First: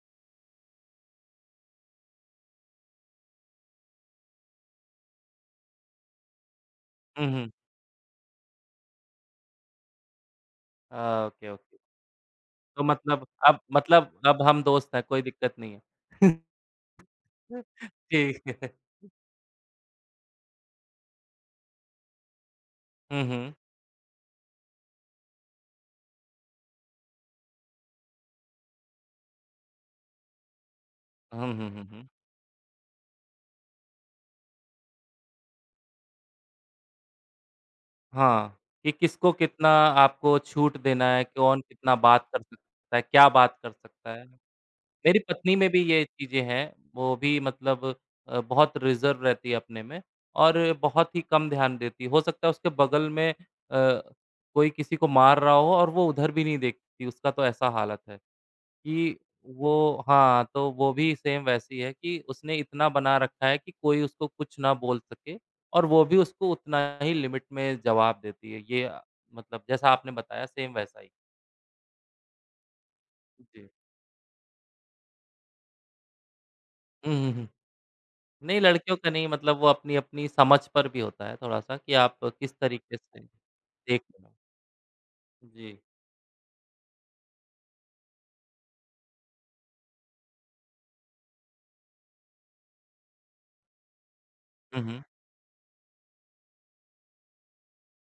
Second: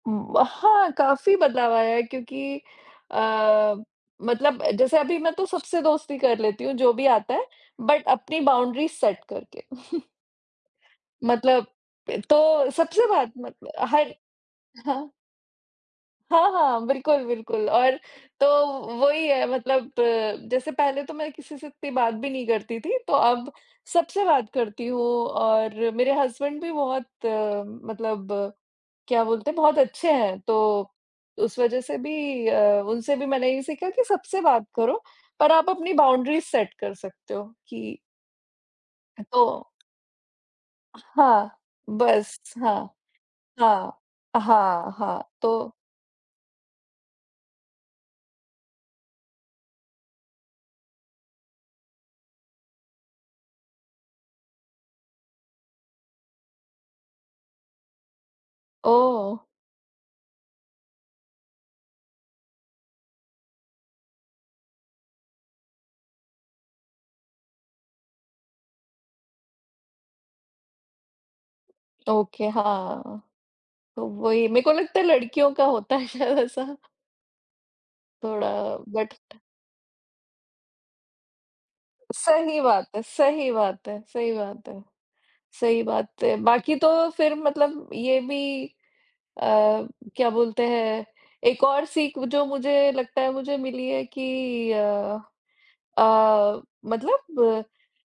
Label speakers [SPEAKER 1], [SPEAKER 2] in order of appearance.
[SPEAKER 1] उ वहाँ, काफ़ी बदलाव आया है क्योंकि अ, मतलब जैसे अभी मैं तो सबसे दोस्ती कर लेती हूँ, जो भी
[SPEAKER 2] हुँ,
[SPEAKER 1] आता है
[SPEAKER 2] हुँ।
[SPEAKER 1] बट अपनी बाउंड्रीज़ सेट करके।
[SPEAKER 2] अ, ओके, ओके।
[SPEAKER 1] मतलब पे तो
[SPEAKER 2] तो
[SPEAKER 1] सबसे
[SPEAKER 2] मतलब
[SPEAKER 1] बात
[SPEAKER 2] अब
[SPEAKER 1] मतलब
[SPEAKER 2] मतलब
[SPEAKER 1] हर
[SPEAKER 2] अब हम दोस्त हैं,
[SPEAKER 1] हाँ।
[SPEAKER 2] कोई दिक्कत नहीं है।
[SPEAKER 1] हाँ, हाँ, बिल्कुल, बिल्कुल और
[SPEAKER 2] जी।
[SPEAKER 1] तो वही है मतलब जैसे पहले तो मैं किसी से इत्ती बात भी नहीं करती थी, तो
[SPEAKER 2] हुँ,
[SPEAKER 1] अब
[SPEAKER 2] हुँ।
[SPEAKER 1] सबसे बात करती हूँ और मेरे हस्बैंड भी बहुत मतलब क्या बोलते हैं? बहुत अच्छे हैं, तो
[SPEAKER 2] हुँ,
[SPEAKER 1] उस
[SPEAKER 2] हुँ,
[SPEAKER 1] वज़ह
[SPEAKER 2] हुँ,
[SPEAKER 1] से
[SPEAKER 2] हुँ।
[SPEAKER 1] भी अ, उनसे भी मैंने ये सीखा कि सबसे बात करो, पर आप अपनी बाउंड्रीज़ सेट कर सकते हो कि
[SPEAKER 2] हाँ, कि
[SPEAKER 1] ह
[SPEAKER 2] किसको
[SPEAKER 1] तो
[SPEAKER 2] कितना आपको छूट देना है,
[SPEAKER 1] हाँ,
[SPEAKER 2] कौन कितना बात कर
[SPEAKER 1] बस, हाँ।
[SPEAKER 2] सकता है, क्या बात कर
[SPEAKER 1] हाँ,
[SPEAKER 2] सकता है।
[SPEAKER 1] हाँ,
[SPEAKER 2] मेरी
[SPEAKER 1] हाँ
[SPEAKER 2] पत्नी में
[SPEAKER 1] तो
[SPEAKER 2] भी ये चीज़ें हैं, वो भी मतलब अ, बहुत रिज़र्व रहती है अपने में और बहुत ही कम ध्यान देती है, हो सकता है उसके बगल में अ, कोई किसी को मार रहा हो और वो उधर भी नहीं देखती, उसका तो ऐसा हालत है, कि
[SPEAKER 1] ओह!
[SPEAKER 2] वो हाँ, तो वो भी सेम वैसी है कि उसने इतना बना रखा है कि कोई उसको कुछ ना बोल सके और वो भी उसको उतना ही लिमिट में जवाब देती है। ये मतलब जैसा आपने बताया सेम वैसा ही।
[SPEAKER 1] ओके, हाँ।
[SPEAKER 2] उ, जी।
[SPEAKER 1] तो वही मेको लगता है लड़कियों का होता है शायद ऐसा।
[SPEAKER 2] हुँ, हुँ, हुँ।
[SPEAKER 1] थोड़ा
[SPEAKER 2] नहीं, लड़कियों का
[SPEAKER 1] बट
[SPEAKER 2] नहीं मतलब वो अपनी-अपनी समझ पर भी होता है, थोड़ा-सा कि आप किस
[SPEAKER 1] सही बात
[SPEAKER 2] तरीके
[SPEAKER 1] है
[SPEAKER 2] से
[SPEAKER 1] सही बात है
[SPEAKER 2] देख
[SPEAKER 1] सही बात है
[SPEAKER 2] जी।
[SPEAKER 1] सही बात है। बाकी तो फिर मतलब ये भी अ, क्या बोलते हैं? एक और सीख जो मुझे लगता है मुझे मिली है कि अ
[SPEAKER 2] हुँ, हुँ।
[SPEAKER 1] अ, मतलब